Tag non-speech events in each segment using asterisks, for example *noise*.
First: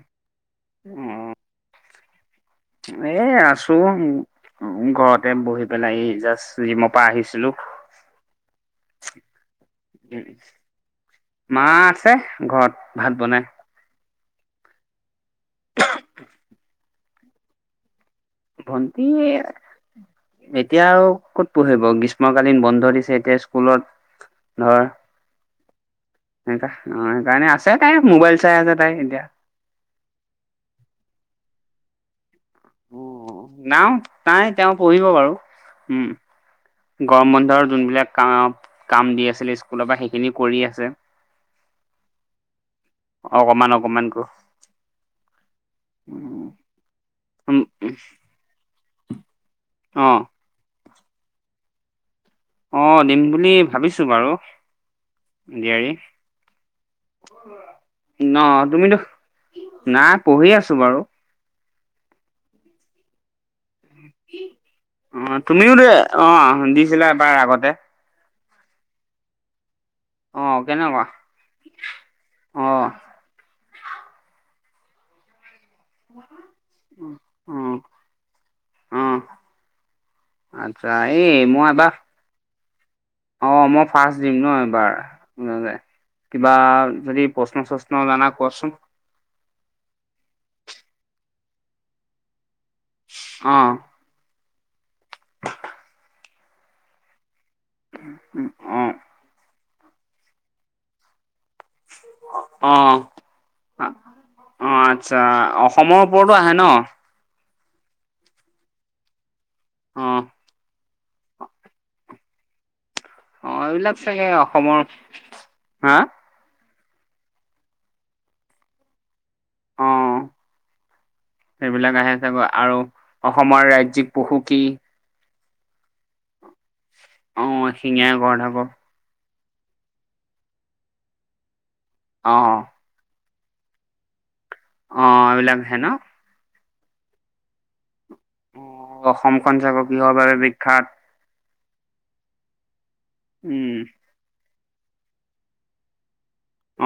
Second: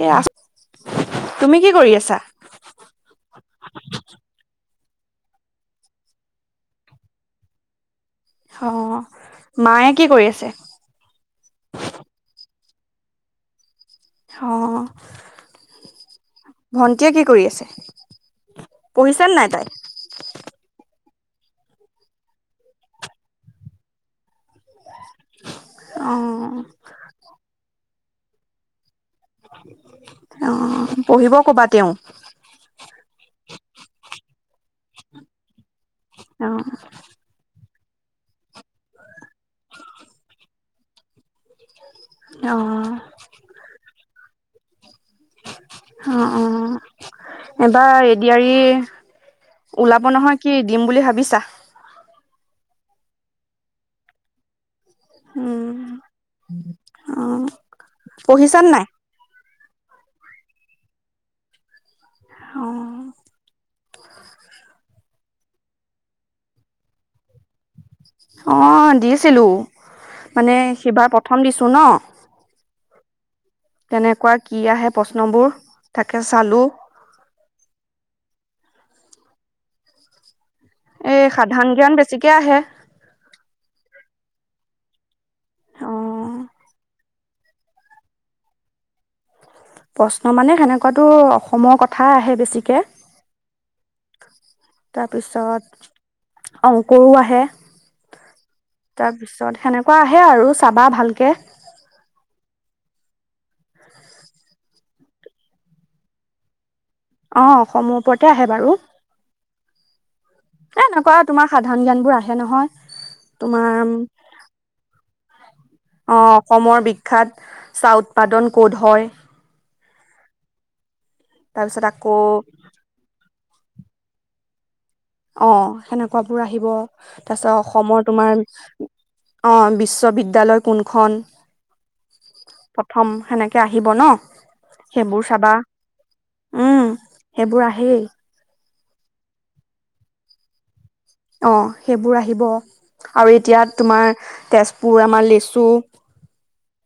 এ আ তুমি কি কৰি আছা? অ' এ আছো। ঘৰতে বহি পেলাই, এই জাষ্ট জিমৰ পা আহিছিলো। হ' মায়ে কি কৰি আছে? 'মা' আছে ঘৰত ভাত বনাই। অ' ভন্টীয়ে কি কৰি আছে? ভণ্টী পঢ়িছে এ। নাই তাই? এতিয়া আৰু ক'ত পঢ়িব, গ্ৰীষ্মকালীন বন্ধ দিছে, এতিয়া স্কুলত। ধৰ, অ অ' সেইকাৰণে আছে তাই, মোবাইল চাই আছে, তাই এতিয়া। অ' পঢ়িব ক'বা তেওঁ। অ' নাও তাই তেওঁ পঢ়িব বাৰু, উম'। অ গৰম বন্ধৰ যোনবিলাক কাম, কাম দি আছিলে স্কুলৰ পা, সেইখিনি কৰি আছে। অঁ। অকমান, অকমান ক। অ', অ', উম এবাৰ এ, ডি, আৰ, ই অ ওলাব নহয়। কি দিম বুলি ভাবিছা? অ' দিম বুলি ভাবিছো বাৰু। A, D, um R, E, অ ন পঢ়িছান নাই? তুমিটো। না পঢ়ি আছো বাৰু। অঁ। অ' তুমিও যে, অ' দিছিলা এবাৰ আগতে। অ' দিছিলো, অ মানে কেনেকুৱা সিবাৰ প্ৰথম দিছো ন'। অ কেনেকুৱা কি আহে প্ৰশ্নবোৰ, তাকে চালোঁ। অ অ আচ্ছা এ এই মই সাধাৰণ এবাৰ জ্ঞান বেছিকে আহে। অ' মই ফাৰ্ষ্ট দিম ন' এইবাৰ, অ কিবা যদি প্ৰশ্ন, চশ্ন জানা কোৱাচোন। প্ৰশ্ন মানে সেনেকুৱাতো, অসমৰ কথা আহে বেছিকে। অ'। তাৰপিছত, অংকৰো আহে। উম'। তাৰপিছত সেনেকুৱা আহে আৰু, চাবা ভালকে। অ'। অ' আচ্ছা, অসমৰ ওপৰতো আহে ন'? অ' অসমৰ ওপৰতে আহে বাৰু। অ'। এ এনেকোৱা তোমাৰ সাধাৰণ জ্ঞানবোৰ আহে নহয়। অ', তোমাৰ এইবিলাক চাগে অসমৰ হা অ', অসমৰ বিখ্যাত চাহ উৎপাদন ক'ত হয়! অ', তাৰপিছত সেইবিলাক আকৌ আহে চাগৈ আৰু অসমৰ ৰাজ্যিক পশু কি? অ', সেনেকুৱাবোৰ আহিব। অ তাৰপিছত শিঙীয়া অসমৰ তোমাৰ গড়ধাগৰ অ', বিশ্ববিদ্যালয় কোনখন? অ', অ'। প্ৰথম সেনেকে আহিব ন' অ সেইবোৰ চাবা। এইবিলাক হে ন উম, সেইবোৰ আহেই। অ অসমখন চাগৈ কিহৰ বাবে বিখ্যাত! অ', সেইবোৰ আহিব আৰু উম এতিয়া তোমাৰ তেজপুৰ আমাৰ লেচু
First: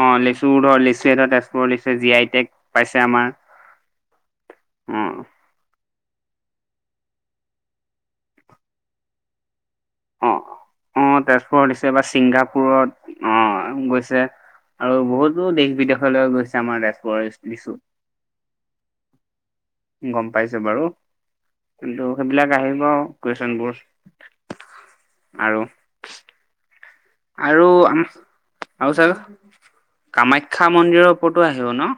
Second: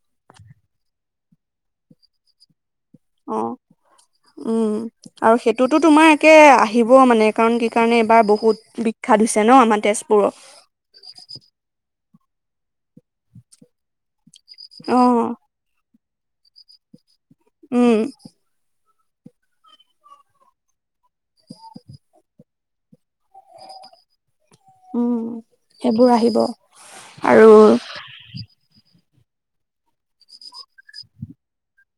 অ', লেচু ধৰ লেচি এটা তেজুপুৰ লিচু জি আই টেগ পাইছে আমাৰ অ', উম, অ আৰু সেই এইটোতো তোমাৰ একে আহিব মানে কাৰণ কি কাৰণে এইবাৰ বহুত বিখ্যাত হৈছে ন' আমাৰ অ তেজপুৰত। অ', তেজপুৰৰ লিচু এইবাৰ ছিংগাপুৰত অ', গৈছে আৰু অ', বহুতো দেশ বিদেশলৈ গৈছে আমাৰ তেজপুৰৰ লিচু। উম। গম পাইছোঁ বাৰু, কিন্তু সেইবিলাক আহিব কুৱেশ্যনবোৰ উম, আৰু সেইবোৰ আহিব। আৰু আ, আৰু চাগ কামাখ্যা মন্দিৰৰ ওপৰতো আহিব ন'!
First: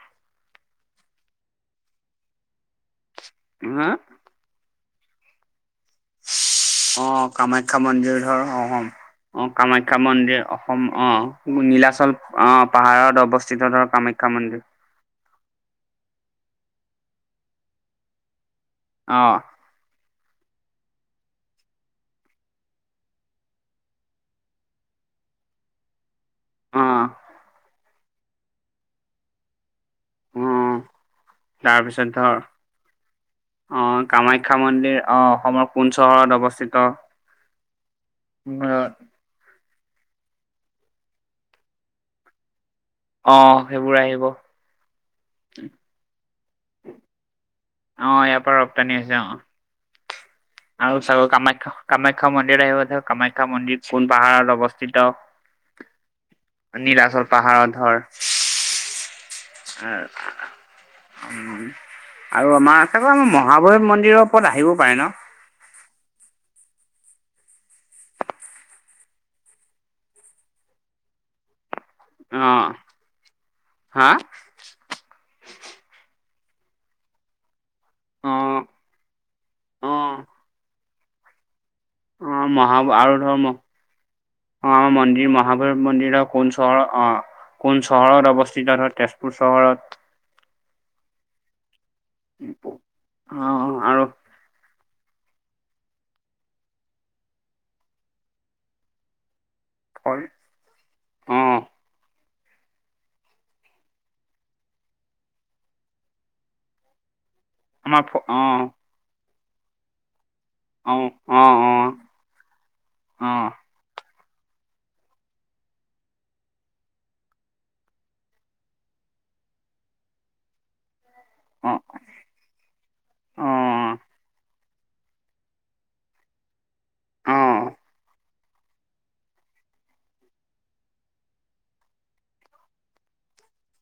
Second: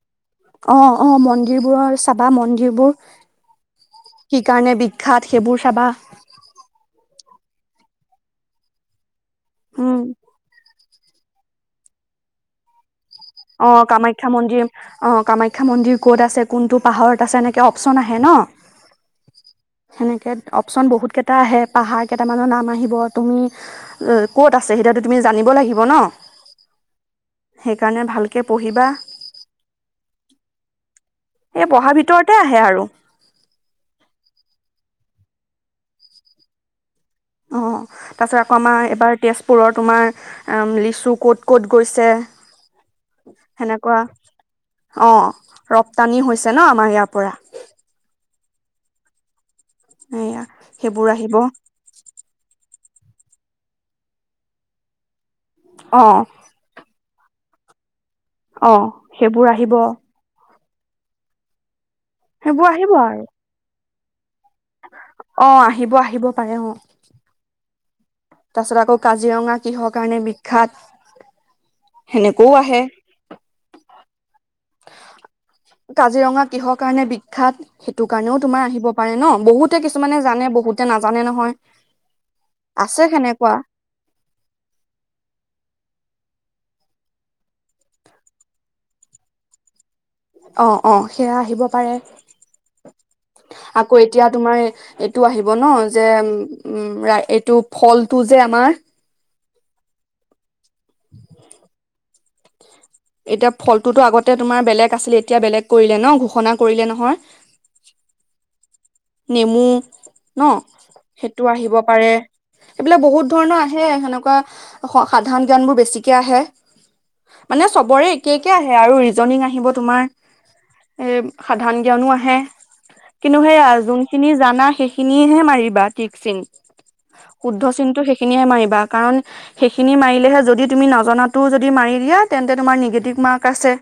অ', অ', মন্দিৰবোৰৰ চাবা, মন্দিৰ বোৰ হা! কি কাৰণে বিখ্যাত সেইবোৰ চাবা? অ', কামাখ্যা মন্দিৰ ধৰ অ', হম অ কামাখ্যা উম, মন্দিৰ অ', নিলাচল অ', পাহাৰত অৱস্থিত ধৰক কামাখ্যা মন্দিৰ। অ', কামাখ্যা মন্দিৰ ক'ত আছে কোনটো পাহাৰত আছে এনেকৈ অপচন আহে ন'! অ'। সেনেকে অপশচন বহুত কেইটা আহে, পাহাৰ কেইটামানৰ নাম আহিব তুমি ক'ত আছে সেইটো তুমি জানিব লাগিব ন, অ', সেইকাৰণে ভাল কে পঢ়িবা। অ', এই পঢ়াৰ তাৰপিছত ভিতৰতে ধৰ আহে আৰু অ', কামাখ্যা মন্দিৰ অ', অসমৰ কোন চহৰত অৱস্থিত। অ', তাৰপিছত আকৌ আমাৰ এইবাৰ তেজপুৰৰ তোমাৰ লিচু ক'ত, ক'ত গৈছে। অ', সেইবোৰ আহিব। অ', ৰপ্তানি হৈছে ন' আমাৰ ইয়াৰ পৰা। অ', ইয়াৰ পৰা ৰপ্তানি হৈছে অ'। সেয়া। আৰু চাব কামাখ্যা, কামাখ্যা মন্দিৰ আহিব চাগ কামাখ্যা মন্দিৰ কোন পাহাৰত অৱস্থিত? অ'। নিৰাচল পাহাৰত ধৰ। অ', সেইবোৰ আহিব। উম, আৰু সেইবোৰ আমাৰ আহিব আছে আৰু *unintelligible* মহাভৈৱ মন্দিৰৰ ওপৰত আহিবও পাৰে ন'! অ', আহিব, আহিব পাৰে অ'। তাৰপিছত আকৌ কাজিৰঙা কিহৰ কাৰণে বিখ্যাত? সেনেকৈও অ', আহে হা কাজিৰঙা কিহৰ কাৰণে বিখ্যাত? সেইটো কাৰণেও অ', তোমাৰ আহিব পাৰে ন' বহুতে অ', কিছুমানে জানে বহুতে নাজানে নহয় অ', মহা আছে আৰু ধৰ সেনেকুৱা অ', মন্দিৰ মহাভৈৰৱ মন্দিৰৰ কোন চৰহত অ'। কোন চহৰত অৱস্থিত ধৰ তেজপুৰ চহৰত। অ', অ', সেয়া আহিব পাৰে। অ', আকৌ আৰু এতিয়া তোমাৰ এইটো আহিব ন' যে উ এইটো ফলটো যে আমাৰ! হয়। এতিয়া ফলটোতো আগতে তোমাৰ বেলেগ আছিলে, এতিয়া বেলেগ কৰিলে ন' ঘোষণা কৰিলে নহয়! আমাৰ অ'। নেমু ন' অ', অ', সেইটো আহিব অ', পাৰে। এইবিলাক বহুত অ', ধৰণৰ আহে, সেনেকুৱা সাধাৰন জ্ঞানবোৰ বেছিকে আহে। মানে চবৰে একে, একে আহে আৰু ৰিজনিং আহিব তোমাৰ। এ, সাধাৰন অ', জ্ঞানো আহে। কিন্তু সেইয়া অ', যোনখিনি জান জানা সেইখিনিহে মাৰিবা টিক চিন। শুদ্ধ অ', চিনটো সেইখিনিহে মাৰিবা। কাৰণ সেইখিনি মাৰিলেহে যদি তুমি নাজনাটো যদি মাৰি দিয়া তেন্তে তোমাৰ নেগেটিভ মাৰ্ক আছে।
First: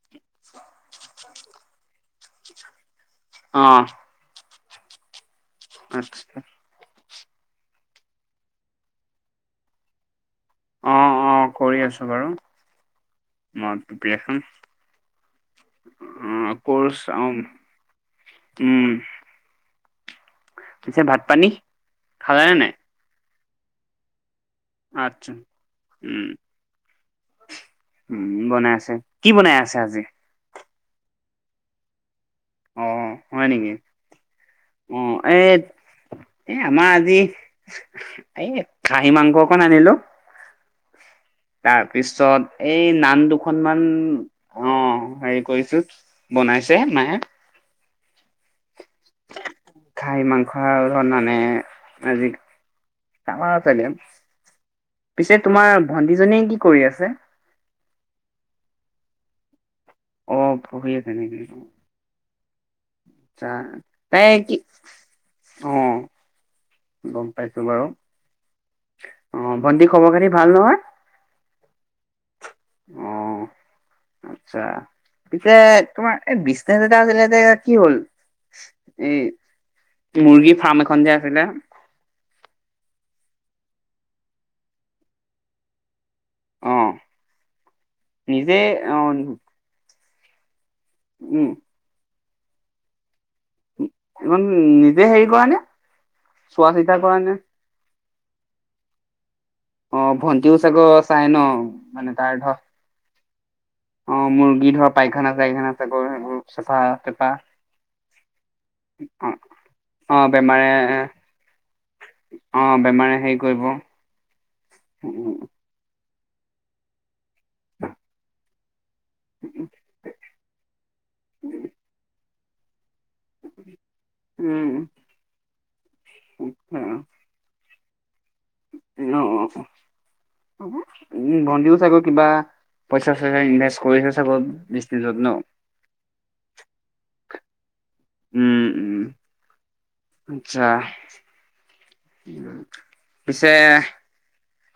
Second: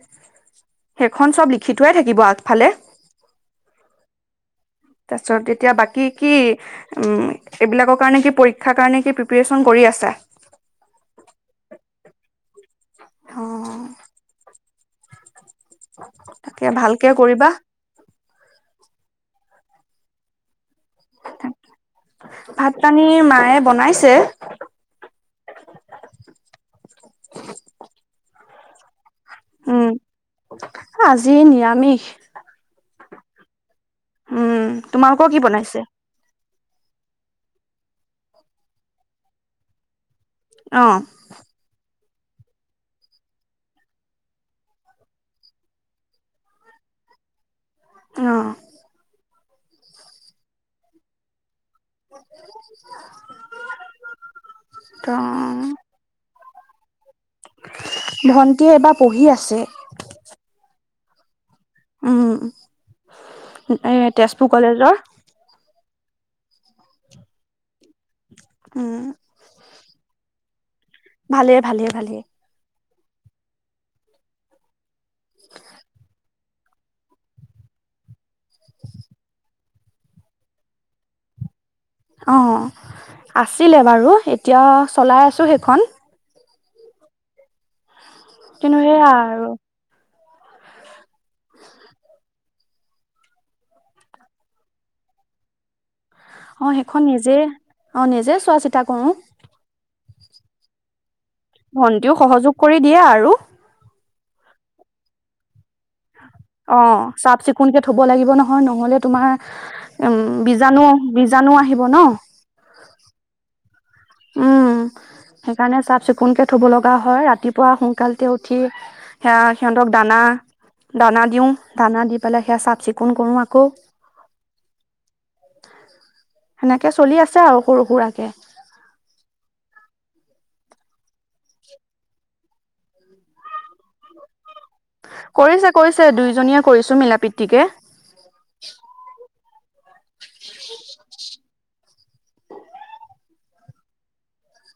সেইখন চব লিখি থোৱাই থাকিব আগফালে। অ'। তাৰপিছত এতিয়া বাকী কি? আচ্ছা। এইবিলাকৰ কাৰণে কি পৰীক্ষাৰ কাৰণে কি প্ৰিপেৰেশ্যন কৰি আছা? অ', অ', কৰি আছোঁ বাৰু অ মই প্ৰিপেৰেশ‌্যন। অ', তাকে ভালকে কৰ্চ অ' কৰিবা উম, পিছে ভাত পানী খালানে নাই? ভাত পানী মায়ে বনাইছে। আটচা উম, উম, বনাই আছে। কি বনাই আছে উম আজি? আজি নিৰামিষ। অ', হয় নেকি? উম অ', তোমালোকৰ এ কি বনাইছে এ, আমাৰ আজি এ, খাহী মাংস অকন আনিলোঁ। অ'। তাৰপিছত এই নান দুখনমান অ', হেৰি কৰিছোঁ। বনাইছে মায়ে। অ'। গাহৰি মাংস আৰু ধৰ নানে। আজি *unintelligible* পিছে ত তোমাৰ ভণ্টিজনীয়ে কি কৰি আছে? ভণ্টীয়ে এবাৰ পঢ়ি আছে। অ', পঢ়ি আছে নেকি? উম আচছা। এ তাই তেজপুৰ কি? কলেজৰ অ', গম পাইছোঁ বাৰু। উম। অ', ভণ্টি খবৰ খাতি ভাল নহয়? ভালে, ভালে- ভালেই। অ আচ্ছা পিছে তোমাৰ এই বিজনেছ এটা আছিলে যে এয়া কি হ'ল? এই মুৰ্গী ফাৰ্ম এখন যে আছিলে। অঁ আছিলে বাৰু এতিয়া চলাই আছোঁ সেইখন। অ নিজে কিন্তু অ। সেয়া আৰু উম। এখন নিজে হেৰি কৰা নে? চোৱা অ' চিতা সেইখন কৰা নে নিজে অ' নিজে চোৱা চিতা কৰো। অ ভণ্টিও চাগ চাই ন মানে তাৰ দিয়া আৰু অ মুৰ্গী ধৰা পাইখানা চাইখানা *unintelligible* অ' তেপা চাফ চিকুণকে থব লাগিব নহয়। নহ'লে তোমাৰ অ অ উম বেমাৰে বীজাণু বীজাণু আহিব নহ। অ বেমাৰে হেৰি কৰিব। উম উম সেইকাৰণে চাফ চিকুণকে থব লগা হয়। ৰাতিপুৱা সোনকালতে উঠি। সেয়া সিহঁতক দানা দানা দিও, দানা দি পেলাই সেয়া চাফ চিকুণ কোন কৰো উম আকৌ চলি আছে আৰু সৰু সুৰাকে। অ অ উ ভন্টিও চাগে কিবা পইচা চইচা ইনভেষ্ট কৰিছে চাগৈ। বিজনেছত ন কৰিছে কৰিছে দুইজনীয়ে কৰিছো মিলা প্ৰীতিকে। উম উম আচ্ছা। পিছে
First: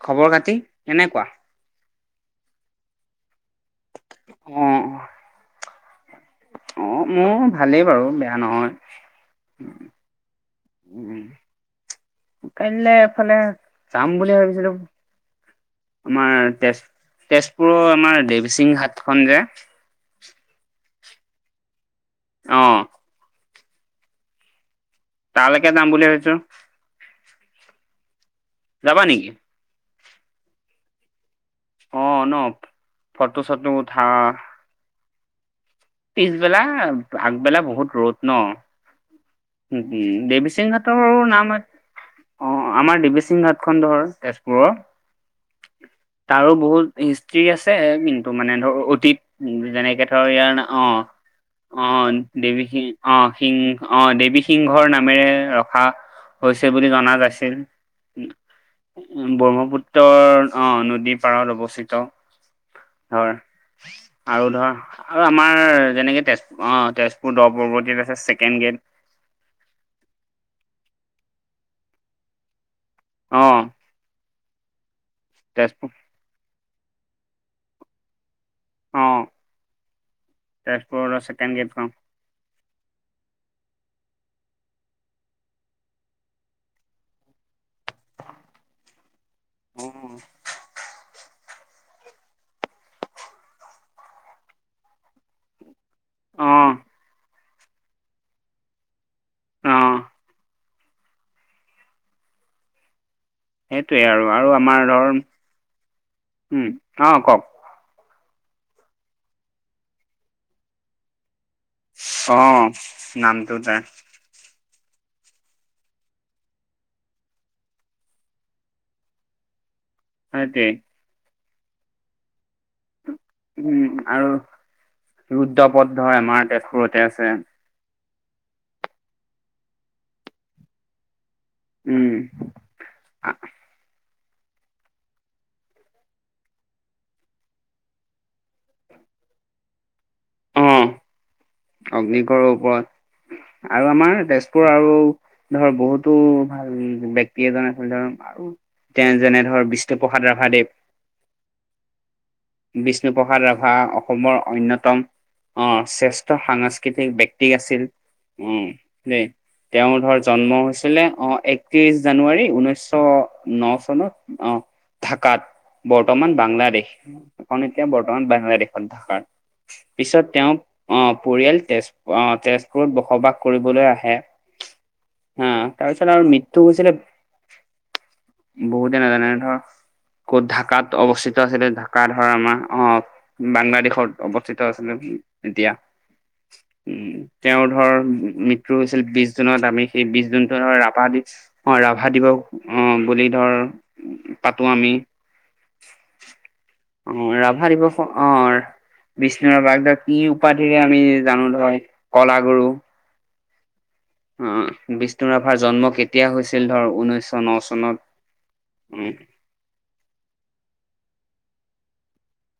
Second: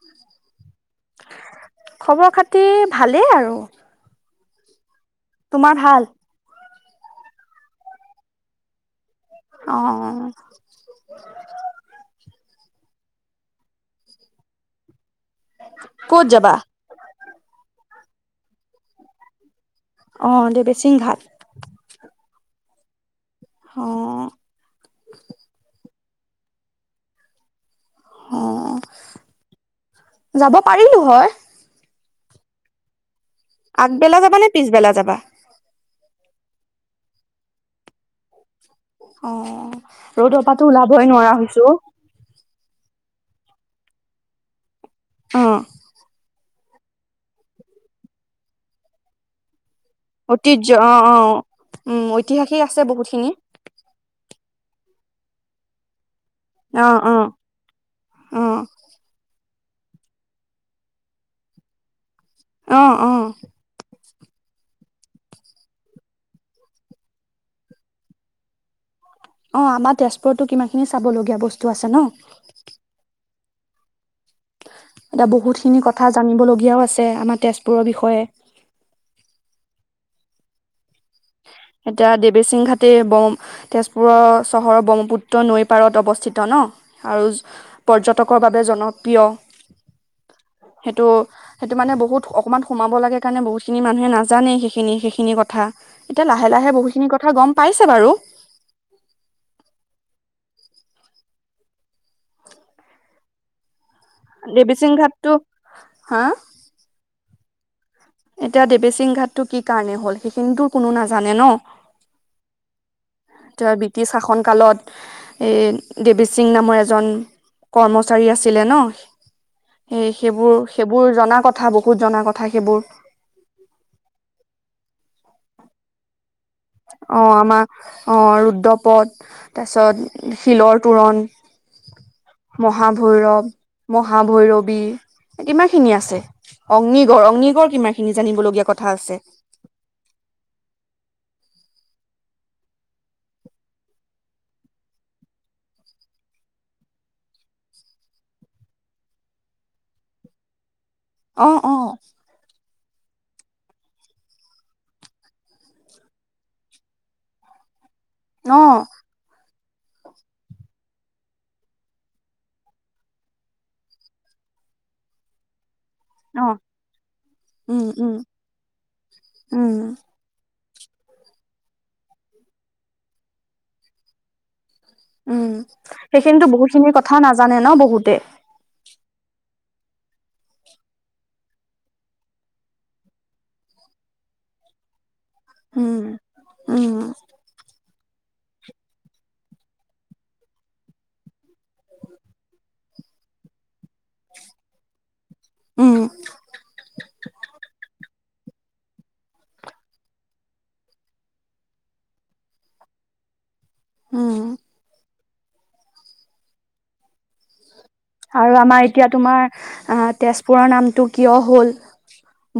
খবৰ খাতি কেনেকুৱা? খবৰ খাতি ভালেই আৰু। অ তোমাৰ ভাল? অ মোৰ ভালেই বাৰু বেয়া নহয়। অ'অ' উম কাইলৈ এফালে যাম বুলি ভাবিছিলো। ক'ত তোমাৰ যাবা তেজ- তেজপুৰৰ আমাৰ দেৱচিং ঘাট খন যে অ' দেৱীসিং ঘাট অ অহ তালৈকে যাম বুলি ভাবিছোঁ। যাবা নেকি? অ' যাব পাৰিলো হয়। অ নহ ফটো চটো আগবেলা যাবা নে পিছবেলা যাবা? পিছবেলা আগবেলা বহুত ৰ'দ নহ। অ উ উ ৰ'দৰ দেৱী পৰাতো সিংঘাটৰ ওলাবই নোৱাৰা নাম হৈছো অ আমাৰ দেৱীসিং ঘাট খন ধৰ তেজপুৰৰ। অ আৰু বহুত হিষ্ট্ৰ্ৰী আছে কিন্তু মানে ধৰ অতীত যেনেকে ধৰ ইয়াৰ অ অ উম ঐতিহাসিক দেৱী আছে সিং অ বহুতখিনি সিং অ দেৱী সিংহৰ নামেৰে ৰখা। হৈছে বুলি অ জনা অ নাছিল। অ ব্ৰহ্মপুত্ৰৰ অ' নদী পাৰত অৱস্থিত। অ অ ধৰ আৰু ধৰ আৰু আমাৰ যেনেকৈ তেজপুৰ অ' তেজপুৰ দহ পৱৰ্তীয়াত আছে ছেকেণ্ড গেট অ আমাৰ তেজপুৰো কিমানখিনি চাবলগীয়া বস্তু আছে ন অ এতিয়া বহুতখিনি তেজপুৰ কথা জানিবলগীয়াও আছে আমাৰ তেজপুৰৰ বিষয়ে অ তেজপুৰত আছে এতিয়া দেৱেচিংঘাট তে- তেজপুৰৰ চহৰৰ ব্ৰহ্মপুত্ৰ নৈ পাৰত অৱস্থিত ন। আৰু পৰ্যটকৰ বাবে জনপ্ৰিয় অ', সেইটো সেইটো মানে বহুত অকণমান সোমাব লাগে কাৰণে বহুতখিনি মানুহে নাজানেই সেইখিনি সেইখিনি কথা এতিয়া লাহে লাহে অ', বহুখিনি কথা গ'ম পাইছে বাৰু অ সেইটোৱেই আৰু আৰু আমাৰ দেৱীচিং ধৰ ঘাটটো হা উম অ' কওক এতিয়া দেৱচিং ঘাটতো কি কাৰণে হ'ল সেইখিনিতো কোনো নাজানে ন। অ নামটো তেওঁ তাৰ ব্ৰিটিছ শাসনকালত এই দেৱী সিং নামৰ এজন কৰ্মচাৰী আছিলে ন এ সেইবোৰ সেইটোৱে সেইবোৰ জনা কথা বহুত জনা কথা সেইবোৰ উম আৰু *unintelligible* হয় আমাৰ তে অ' আমাৰ অ' ৰুদ্ৰপদ তাৰপিছত শিলৰ তোৰণ উম, মহাভৈৰৱ, মহাভৈৰৱী কিমান খিনি আছে। অগ্নিগড় অগ্নিগড় কিমান খিনি জানিবলগীয়া কথা আছে। অ, অগ্নিগড়ৰ ওপৰত আৰু আমাৰ তেজপুৰ আৰু ধৰ বহুতো ভাল ব্যক্তি এজন আছিল ধৰ আৰু তে যেনে ধৰ বিষ্ণুপ্ৰসাদ ৰাভাদেৱ অ অ বিষ্ণুপ্ৰসাদ ৰাভা অসমৰ অন্যতম অহ শ্ৰেষ্ঠ সাংস্কৃতিক ব্যক্তি আছিল অ দেই তেওঁৰ ধৰ জন্ম হৈছিলে অহ একত্ৰিশ জানুৱাৰী ঊনৈশ ন চনত। অ' ঢাকাত বৰ্তমান অ বাংলাদেশ এইখন এতিয়া উম উম বৰ্তমান বাংলাদেশত ঢাকাৰ উম পিছত তেওঁ অহ পৰিয়াল তেজ অহ তেজপুৰত বসবাস কৰিবলৈ আহে হা উম তাৰপিছত আৰু সেইখিনিতো মৃত্যু বহুতখিনি কথাও নাজানে ন বহুতে বহুতেই নাজানে ধৰ ক'ত ঢাকাত অৱস্থিত আছিলে ঢ কা ধৰ আমাৰ অহ বাংলাদেশত অৱস্থিত আছিলে। এতিয়া উম, উম তেওঁৰ ধৰ মৃত্যু হৈছিল বিশ জুনত আমি সেই বিশ জুনটো ধৰ ৰাভা দি অ' ৰাভা দিৱস অ' বুলি ধৰ পাতো আমি। উম অ' ৰাভা দিৱস অ' বিষ্ণুৰাভাক ধৰ কি উপাধিৰে আমি জানো ধৰ কলাগুৰু। উম, অহ বিষ্ণু ৰাভাৰ জন্ম কেতিয়া হৈছিল ধৰ ঊনৈশ ন চনত। আৰু আমাৰ এতিয়া উম তোমাৰ আহ তেজপুৰৰ নামটো কিয় হ'ল!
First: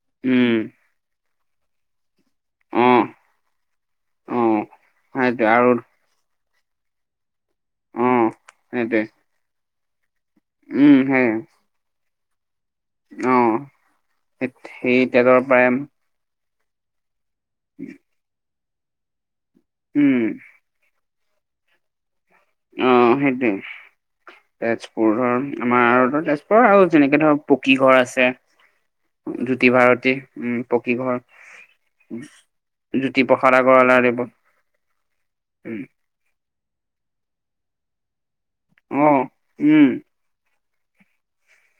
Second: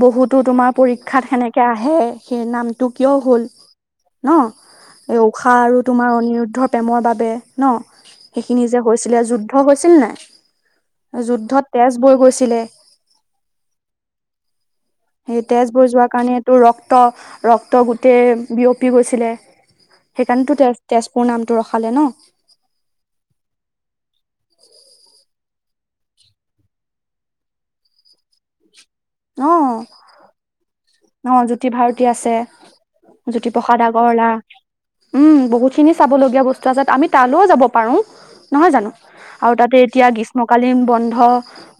বহুতো উম তোমাৰ পৰীক্ষাত সেনেকে আহে, সেই অ অ নামটো কিয় হ'ল। ন' এই উষা আৰু তোমাৰ অনিৰুদ্ধ প্ৰেমৰ বাবে। অ ন' সেইখিনি যে সেইটোৱে হৈছিলে, যুদ্ধ হৈছিল নাই! উম সেই যুদ্ধত তেজ বৈ গৈছিলে। অ', হেট সেই তেলৰ সেই পৰাই তেজবোৰ যোৱাৰ কাৰণেটো ৰক্ত, ৰক্ত গোটেই বিয়পি গৈছিলে। উম সেইকাৰণেটো তেজ- তেজপুৰ নামটো ৰখালে ন। অ', সেইটোৱে। তেজপুৰ ধৰ, আমাৰ তেজপুৰ আৰু যেনেকে ধৰ পকী ঘৰ আছে। জ্যোতি অ', ভাৰতী উম পকী ঘৰ ন' জ্যোতি ভাৰতী আছে। জ্যোতি প্ৰসাদ জ্যোতিপ্ৰসাদ আগৰৱালাদেৱৰ আগৰৱালা উম, বহুখিনি চাবলগীয়া বস্তু আছে আমি তালৌ যাব পাৰোঁ, নহয় জানো! অ আৰু তাতে উম এতিয়া গিছ মকালীন বন্ধ,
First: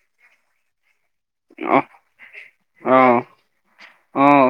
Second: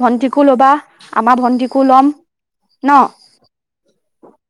ভণ্টিকো ল'বা আমাৰ অ ভন্টিকো ল'ম ন'? অ অ